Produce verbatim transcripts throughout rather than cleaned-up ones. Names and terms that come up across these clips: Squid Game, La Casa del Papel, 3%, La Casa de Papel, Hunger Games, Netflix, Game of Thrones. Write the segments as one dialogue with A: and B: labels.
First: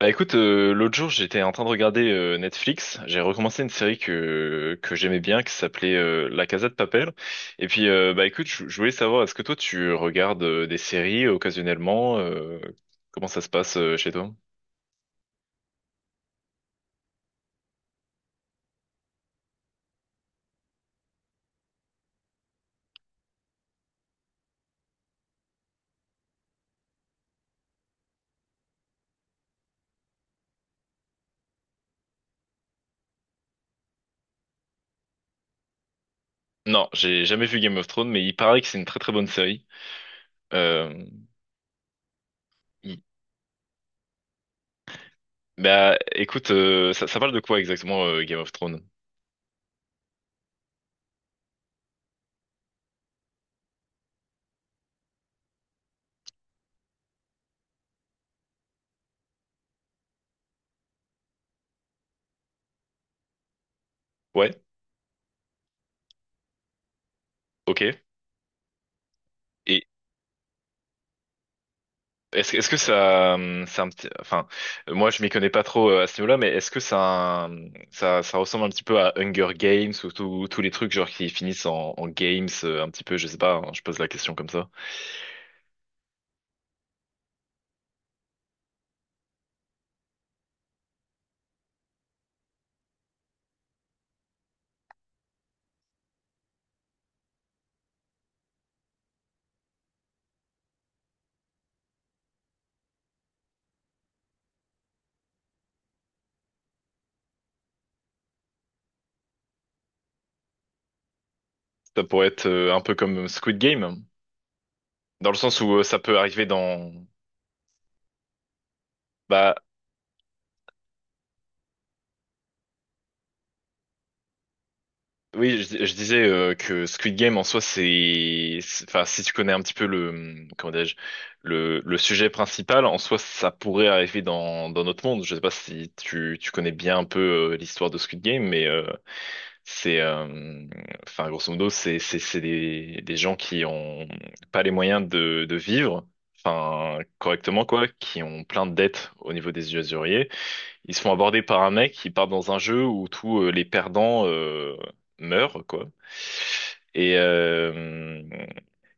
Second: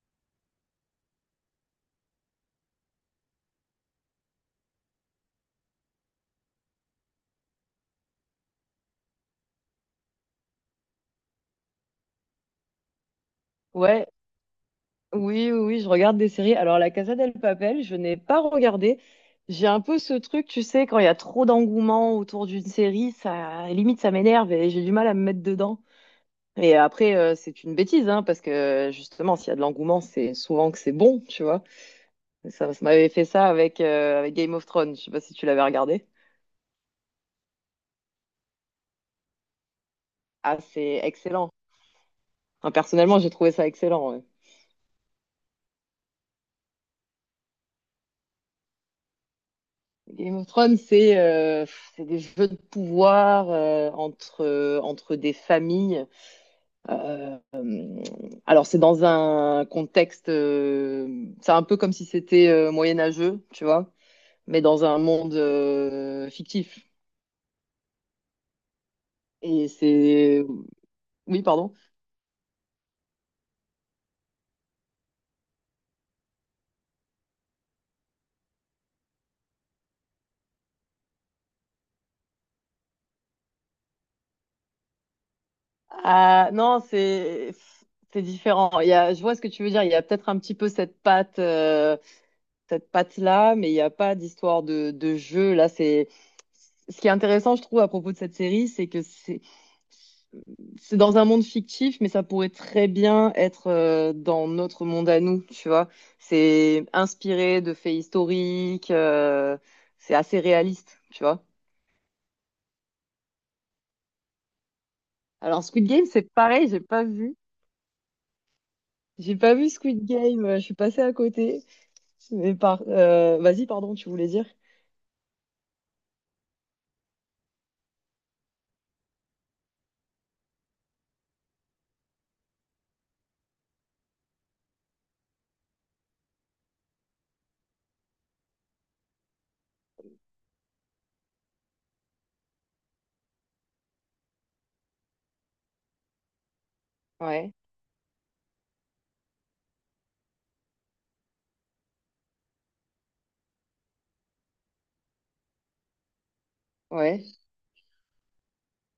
A: Bah écoute, euh, l'autre jour, j'étais en train de regarder euh, Netflix. J'ai recommencé une série que que j'aimais bien qui s'appelait euh, La Casa de Papel. Et puis euh, bah écoute, je je voulais savoir, est-ce que toi tu regardes euh, des séries euh, occasionnellement, euh, comment ça se passe euh,
B: Ouais,
A: chez toi?
B: oui, oui, oui, je regarde des séries. Alors, La Casa del Papel, je n'ai pas regardé. J'ai un peu ce truc, tu sais, quand il y a trop d'engouement autour d'une série, ça limite ça m'énerve et j'ai du mal à me mettre dedans. Et après, euh, c'est une bêtise, hein, parce que justement, s'il y a de l'engouement, c'est souvent que c'est bon, tu vois. Ça, ça m'avait fait ça avec, euh, avec Game of Thrones. Je sais pas si tu l'avais regardé.
A: Non, j'ai jamais vu Game of Thrones, mais il paraît que c'est une très très bonne série.
B: Ah, c'est
A: Euh,
B: excellent. Enfin,
A: il-
B: personnellement, j'ai trouvé ça excellent. Ouais.
A: Bah écoute, euh, ça, ça parle de quoi exactement euh, Game of Thrones?
B: Game of Thrones, c'est euh, c'est des jeux de pouvoir euh, entre, euh, entre des familles. Euh, alors, c'est dans un contexte, euh, c'est un peu comme si c'était euh, moyenâgeux, tu vois,
A: Ouais,
B: mais dans un monde euh, fictif.
A: ok.
B: Et
A: Et,
B: c'est... Oui, pardon.
A: Est-ce, est-ce que ça, euh, c'est un petit, enfin, euh, moi je m'y connais pas trop euh, à ce niveau-là, mais est-ce que ça, euh, ça, ça ressemble un petit peu à Hunger Games ou tous tous les trucs genre qui finissent en, en games euh, un petit peu, je sais pas, hein, je pose la question comme ça.
B: Ah, non, c'est... C'est différent. Il y a, je vois ce que tu veux dire. Il y a peut-être un petit peu cette patte. Euh, cette patte-là, mais il n'y a pas d'histoire de, de jeu. Là, c'est ce qui est intéressant, je trouve, à propos de cette série, c'est que c'est c'est dans un monde fictif, mais ça pourrait très bien être euh, dans notre monde à nous, tu vois. C'est inspiré de faits historiques, euh, c'est assez réaliste, tu vois.
A: Ça pourrait être euh, un peu comme Squid Game, dans le sens
B: Alors
A: où euh,
B: Squid
A: ça
B: Game,
A: peut
B: c'est
A: arriver
B: pareil, j'ai
A: dans,
B: pas vu, j'ai
A: bah,
B: pas vu Squid Game, euh, je suis passée à côté. Mais par, euh, vas-y, pardon, tu voulais dire?
A: oui, je, je disais euh, que Squid Game en soi, c'est, c'est- enfin, si tu connais un petit peu le, comment dirais-je, le, le sujet principal, en soi, ça pourrait arriver dans, dans notre monde. Je sais pas si tu, tu connais bien un peu euh, l'histoire de Squid Game, mais euh, c'est, euh, enfin, grosso modo, c'est, c'est, c'est des, des gens qui ont pas les moyens de, de vivre, enfin,
B: Ouais,
A: correctement quoi, qui ont plein de dettes au niveau des usuriers. Ils se font aborder par un mec qui part dans un jeu où tous euh, les perdants euh, meurent, quoi. Et,
B: ouais.
A: euh,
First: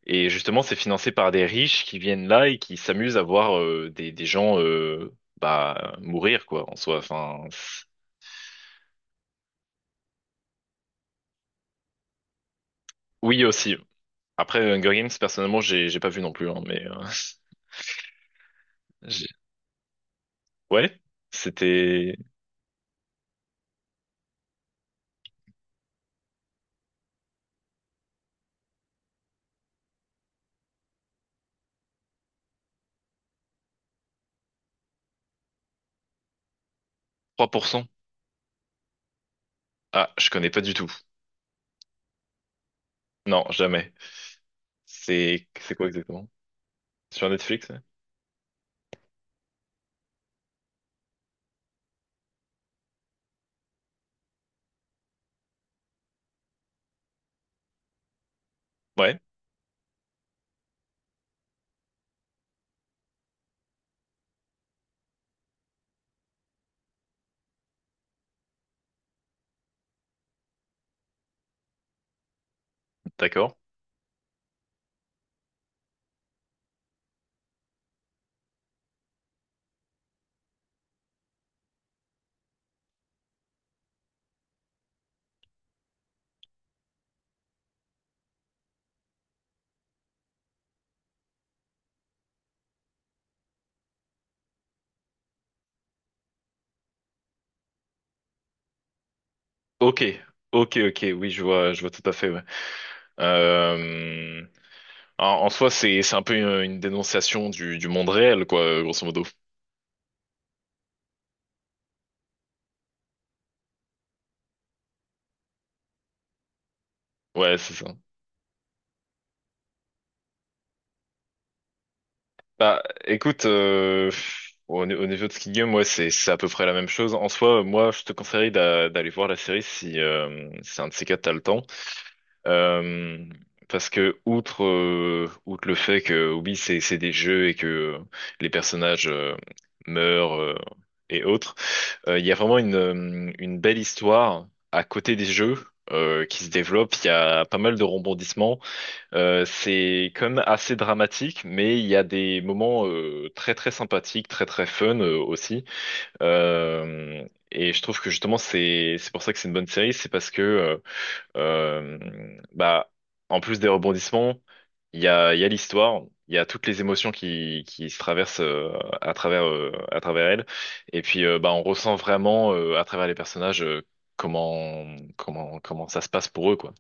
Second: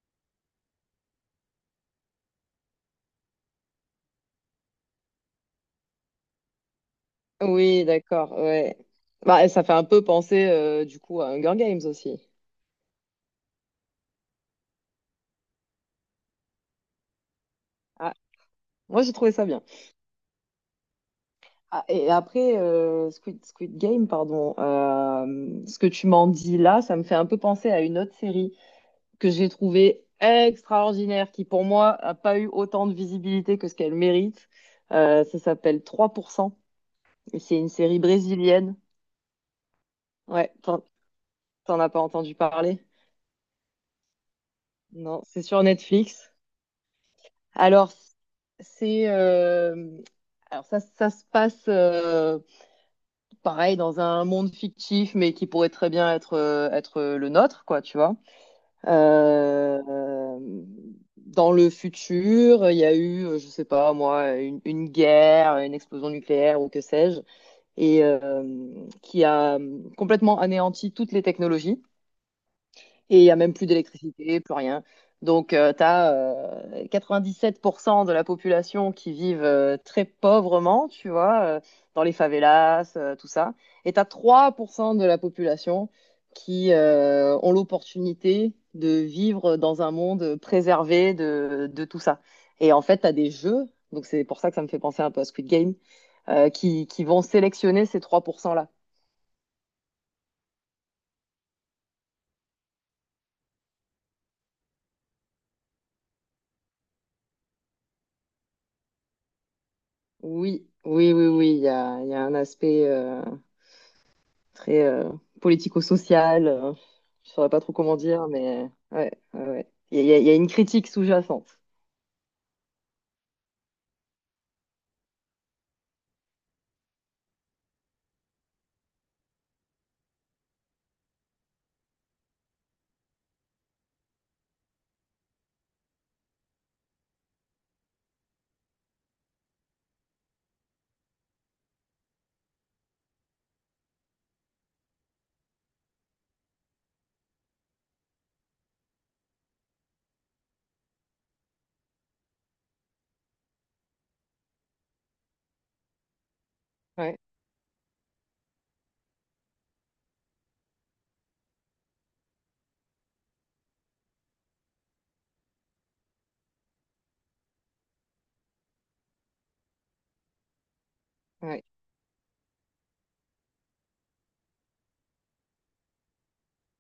A: et justement, c'est financé par des riches qui viennent là et qui s'amusent à voir euh, des, des gens euh, bah, mourir, quoi, en soi. Enfin, c'est-
B: Oui, d'accord, ouais. Bah, ça fait un peu penser euh, du coup à Hunger Games aussi.
A: oui, aussi. Après, Hunger Games, personnellement, j'ai j'ai pas vu non plus, hein, mais euh,
B: Ah, moi j'ai
A: j'ai-
B: trouvé ça bien.
A: ouais,
B: Ah, et
A: c'était
B: après, euh, Squid, Squid Game, pardon, euh, ce que tu m'en dis là, ça me fait un peu penser à une autre série que j'ai trouvée extraordinaire, qui pour moi a pas eu autant de visibilité que ce qu'elle mérite. Euh, ça s'appelle trois pour cent, et
A: trois
B: c'est
A: pour
B: une
A: cent.
B: série brésilienne.
A: Ah, je connais
B: Ouais,
A: pas du
B: t'en
A: tout.
B: t'en as pas entendu parler?
A: Non, jamais.
B: Non, c'est
A: C'est
B: sur
A: c'est quoi exactement?
B: Netflix.
A: Sur Netflix? Ouais,
B: Alors, c'est euh, alors ça, ça se passe euh, pareil dans un monde fictif, mais qui pourrait très bien être euh, être le nôtre, quoi, tu vois.
A: ouais,
B: Euh, euh, Dans le futur, il y a eu, euh, je sais pas moi, une, une guerre, une explosion nucléaire ou que sais-je, et euh, qui a euh, complètement anéanti toutes les technologies. Et il n'y a même
A: d'accord.
B: plus d'électricité, plus rien. Donc, tu as quatre-vingt-dix-sept pour cent de la population qui vivent euh, très pauvrement, tu vois, euh, dans les favelas, euh, tout ça. Et tu as trois pour cent de la population qui euh, ont l'opportunité de vivre dans un monde préservé de, de tout ça. Et en fait, tu as des jeux, donc c'est pour ça que ça me fait penser un peu à Squid Game, euh, qui, qui vont sélectionner ces trois pour cent-là.
A: Ok, ok, ok, oui, je vois, je vois tout à fait, ouais. Euh, En, en soi, c'est c'est un peu une, une dénonciation du, du monde réel, quoi, grosso modo.
B: Oui, oui, oui, oui, il y a, il y a un aspect... euh, très euh, politico-social. Euh, je saurais
A: Ouais,
B: pas trop
A: c'est ça.
B: comment dire, mais ouais, ouais, ouais. Il y a, il y a- il y a une critique sous-jacente.
A: Bah, écoute, euh, au, au niveau de Squid Game, ouais, c'est c'est à peu près la même chose. En soi, moi, je te conseillerais d'a- d'aller voir la série si euh, c'est un de ces quatre, t'as le temps. Euh, Parce que outre euh, outre le fait que oui, c'est c'est des jeux et que euh, les personnages euh, meurent, euh, et autres, euh, il y a vraiment une euh, une belle histoire à côté des jeux euh, qui se développe. Il y a pas mal de rebondissements. Euh, c'est quand même assez dramatique, mais il y a des moments euh, très très sympathiques, très très fun euh, aussi.
B: Ouais,
A: Euh, et je trouve que justement c'est c'est pour ça que c'est une bonne série, c'est parce que euh, euh, bah en plus des rebondissements, il y a il y a l'histoire, il y a toutes les émotions qui qui se traversent euh, à travers euh, à travers elle. Et puis euh, bah on
B: ouais.
A: ressent vraiment euh, à travers les personnages euh, comment comment comment ça se passe pour eux, quoi.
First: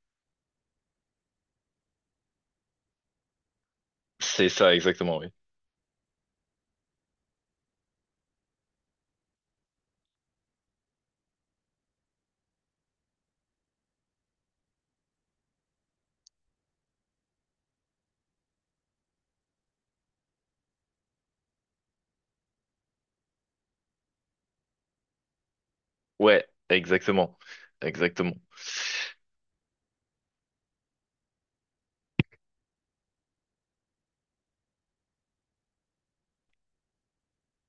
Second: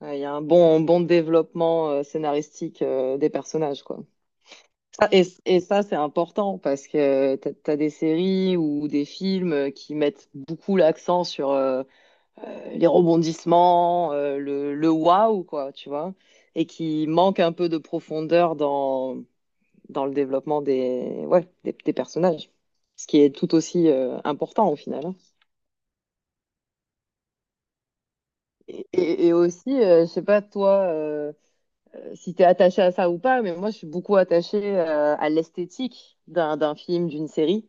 B: Ouais, il y a un bon, un bon développement euh, scénaristique euh, des personnages, quoi.
A: C'est ça
B: Ça-
A: exactement,
B: et,
A: oui.
B: et ça, c'est important parce que t'as, t'as des séries ou des films euh, qui mettent beaucoup l'accent sur euh, les rebondissements, euh, le, le waouh, quoi, tu vois, et qui manquent un peu de profondeur dans dans le développement des, ouais, des, des personnages. Ce qui est tout aussi euh, important au final. Hein.
A: Ouais, exactement. Exactement.
B: Et, et- et aussi, euh, je ne sais pas toi euh, si tu es attaché à ça ou pas, mais moi je suis beaucoup attachée euh, à l'esthétique d'un d'un film, d'une série,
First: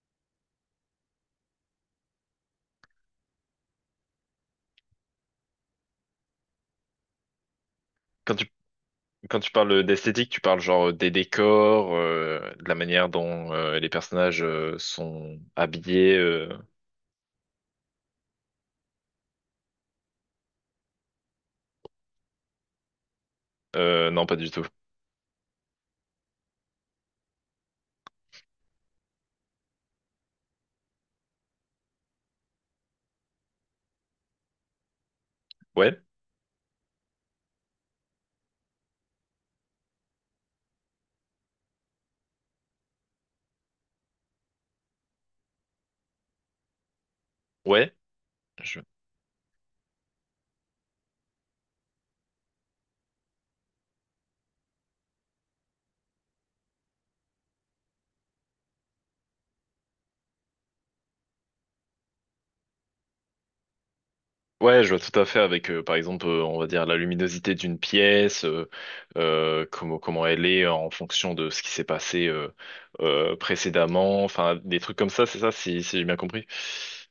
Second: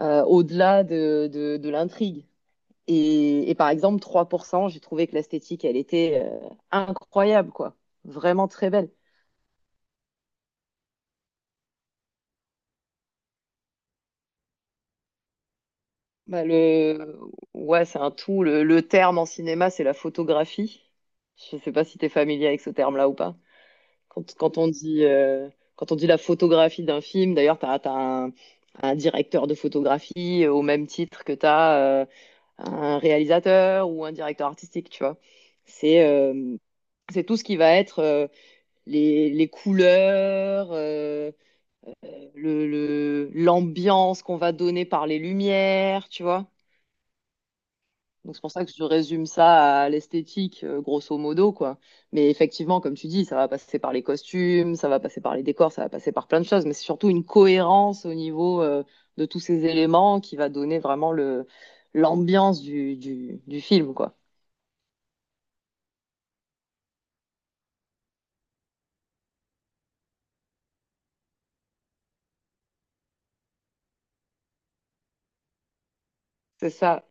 B: euh, au-delà de, de, de l'intrigue. Et, et par exemple, trois pour cent j'ai trouvé que l'esthétique, elle était euh, incroyable, quoi.
A: Quand tu,
B: Vraiment très belle.
A: quand tu parles d'esthétique, tu parles genre des décors, euh, de la manière dont euh, les personnages euh, sont habillés,
B: Bah
A: euh,
B: le... Ouais, c'est un tout. Le, le terme en cinéma, c'est la photographie. Je sais pas si tu es familier avec ce terme-là ou pas.
A: euh, non, pas
B: Quand,
A: du
B: quand
A: tout.
B: on dit, euh, quand on dit la photographie d'un film, d'ailleurs, tu as, un, un directeur de photographie euh, au même titre que tu as un réalisateur ou un directeur artistique, tu vois.
A: Ouais,
B: C'est euh, c'est tout ce qui va être euh, les, les couleurs, euh, le, le- l'ambiance qu'on va donner par les lumières, tu vois.
A: ouais.
B: Donc c'est pour ça que
A: Je...
B: je résume ça à l'esthétique, euh, grosso modo, quoi. Mais effectivement, comme tu dis, ça va passer par les costumes, ça va passer par les décors, ça va passer par plein de choses, mais c'est surtout une cohérence au niveau, euh, de tous ces éléments qui va donner vraiment le l'ambiance du, du, du film, quoi.
A: Ouais, je vois tout à fait avec, euh, par exemple, euh, on va dire la luminosité d'une pièce, euh, euh, comment, comment elle est en fonction de ce qui s'est passé euh, euh, précédemment, enfin, des trucs comme ça, c'est ça, si, si j'ai bien compris.
B: C'est ça.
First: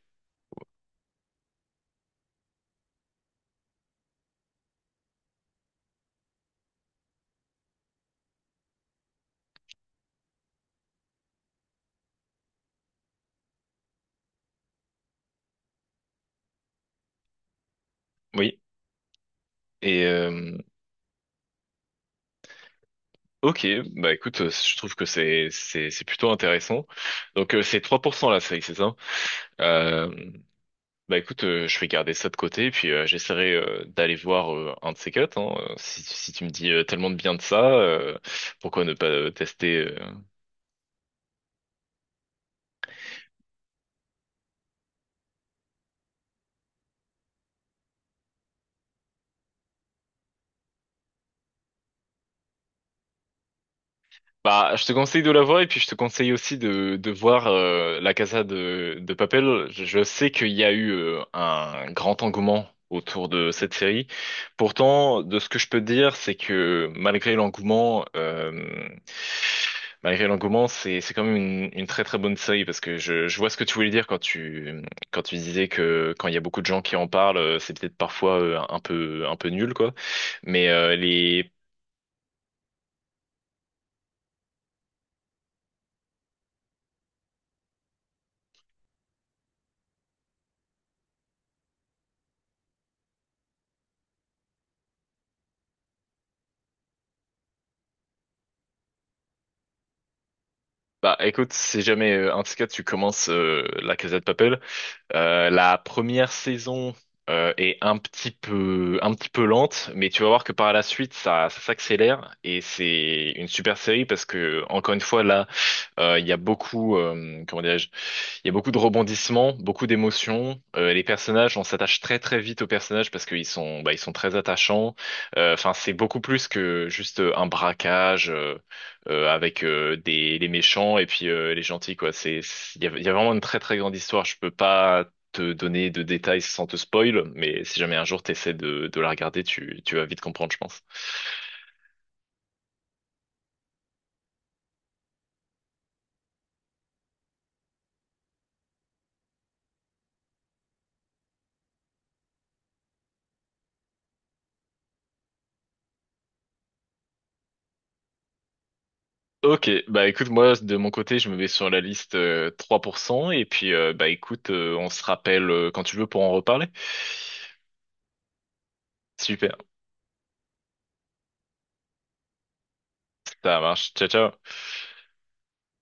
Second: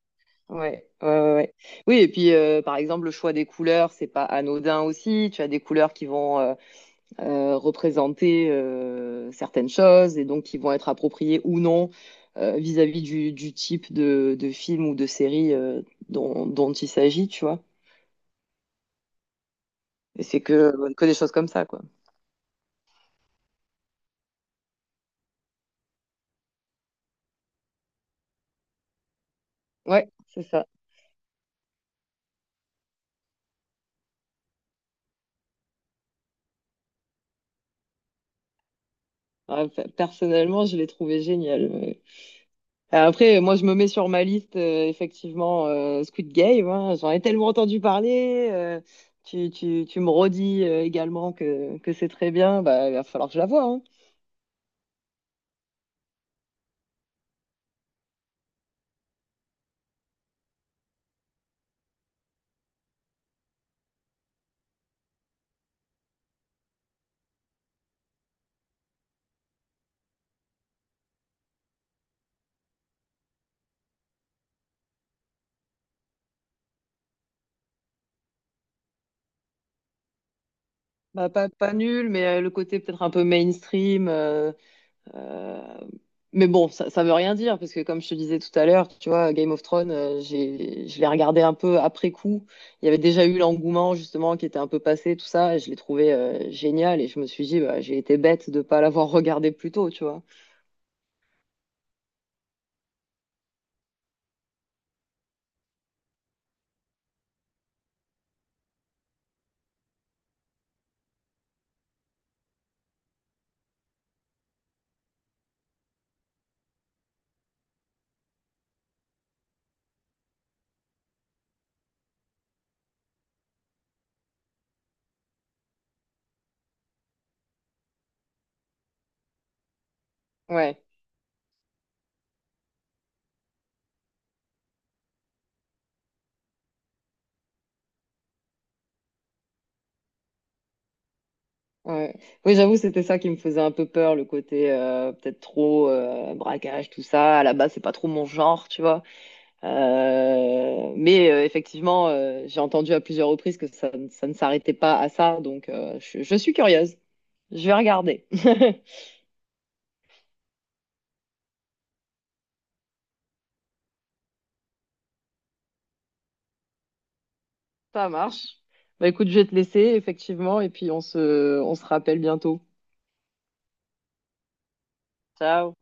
B: Ouais, ouais, ouais. Ouais. Oui, et puis euh, par exemple, le choix des couleurs, c'est pas anodin aussi. Tu as des couleurs qui vont euh, euh, représenter euh, certaines choses et donc qui vont être appropriées ou non euh, vis-à-vis du, du type de, de film ou de série euh, dont, dont il s'agit, tu vois.
A: Oui. Et,
B: Et c'est
A: euh,
B: que, que des choses comme ça, quoi.
A: Ok, bah écoute, euh, je trouve que c'est c'est c'est plutôt intéressant. Donc euh, c'est trois pour cent la série, c'est ça? Euh,
B: Ouais, c'est ça.
A: Bah écoute, euh, je vais garder ça de côté, puis euh, j'essaierai euh, d'aller voir euh, un de ces quatre, hein. Euh, Si si tu me dis euh, tellement de bien de ça, euh, pourquoi ne pas euh,
B: Ouais,
A: tester?
B: pe-
A: euh,
B: Personnellement, je l'ai trouvé génial. Ouais. Euh, Après, moi, je me mets sur ma liste, euh, effectivement, euh, Squid Game. Hein. J'en ai tellement entendu parler. Euh, tu, tu, tu me redis euh, également que, que c'est très bien. Bah, il va falloir que je la voie. Hein.
A: Bah, je te conseille de la voir et puis je te conseille aussi de, de voir euh, La Casa de, de Papel. Je je sais qu'il y a eu euh, un grand engouement autour de cette série. Pourtant, de ce que je peux dire, c'est que malgré l'engouement, euh, malgré l'engouement, c'est c'est quand même une, une très très bonne série parce que je, je vois ce que tu voulais dire quand tu quand tu disais que quand il y a beaucoup de gens qui en parlent, euh, c'est peut-être parfois euh, un peu un peu nul, quoi. Mais euh,
B: Bah, pas,
A: les
B: pas nul, mais euh, le côté peut-être un peu mainstream. euh, euh, Mais bon, ça, ça veut rien dire, parce que comme je te disais tout à l'heure, tu vois, Game of Thrones, euh, j'ai, je l'ai regardé un peu après coup. Il y avait déjà eu l'engouement, justement, qui était un peu passé, tout ça, et je l'ai trouvé euh, génial, et je me suis dit, bah, j'ai été bête de pas l'avoir regardé plus tôt, tu vois.
A: bah écoute, si jamais, euh, en tout cas, tu commences euh, La Casa de Papel, euh, la première saison euh, est un petit peu, un petit peu lente, mais tu vas voir que par la suite, ça, ça s'accélère et c'est une super série parce que, encore une fois, là, euh, il y a beaucoup, euh, comment dirais-je, il y a beaucoup de rebondissements, beaucoup d'émotions. Euh, les personnages, on s'attache très très vite aux personnages parce qu'ils sont, bah, ils sont très attachants. Euh, Enfin, c'est beaucoup plus que juste un braquage, euh, euh, avec euh, des les
B: Ouais,
A: méchants et puis euh, les gentils, quoi. C'est il y a, il y a vraiment une très très grande histoire. Je peux pas te donner de détails sans te spoil, mais si jamais un jour t'essaies de de la regarder, tu tu vas vite comprendre, je pense.
B: ouais. Oui, j'avoue, c'était ça qui me faisait un peu peur, le côté euh, peut-être trop euh, braquage, tout ça. À la base, c'est pas trop mon genre, tu vois. Euh, mais euh, effectivement, euh, j'ai entendu à plusieurs reprises que ça, ne ça ne s'arrêtait pas à ça, donc euh, je, je suis curieuse. Je vais regarder.
A: Ok, bah écoute, moi de mon côté, je me mets sur la liste euh, trois pour cent et puis euh, bah écoute, euh, on se rappelle euh, quand tu veux pour en reparler.
B: Ça marche. Bah écoute, je vais te
A: Super,
B: laisser, effectivement, et puis on se, on se rappelle bientôt.
A: ça marche. Ciao, ciao.
B: Ciao.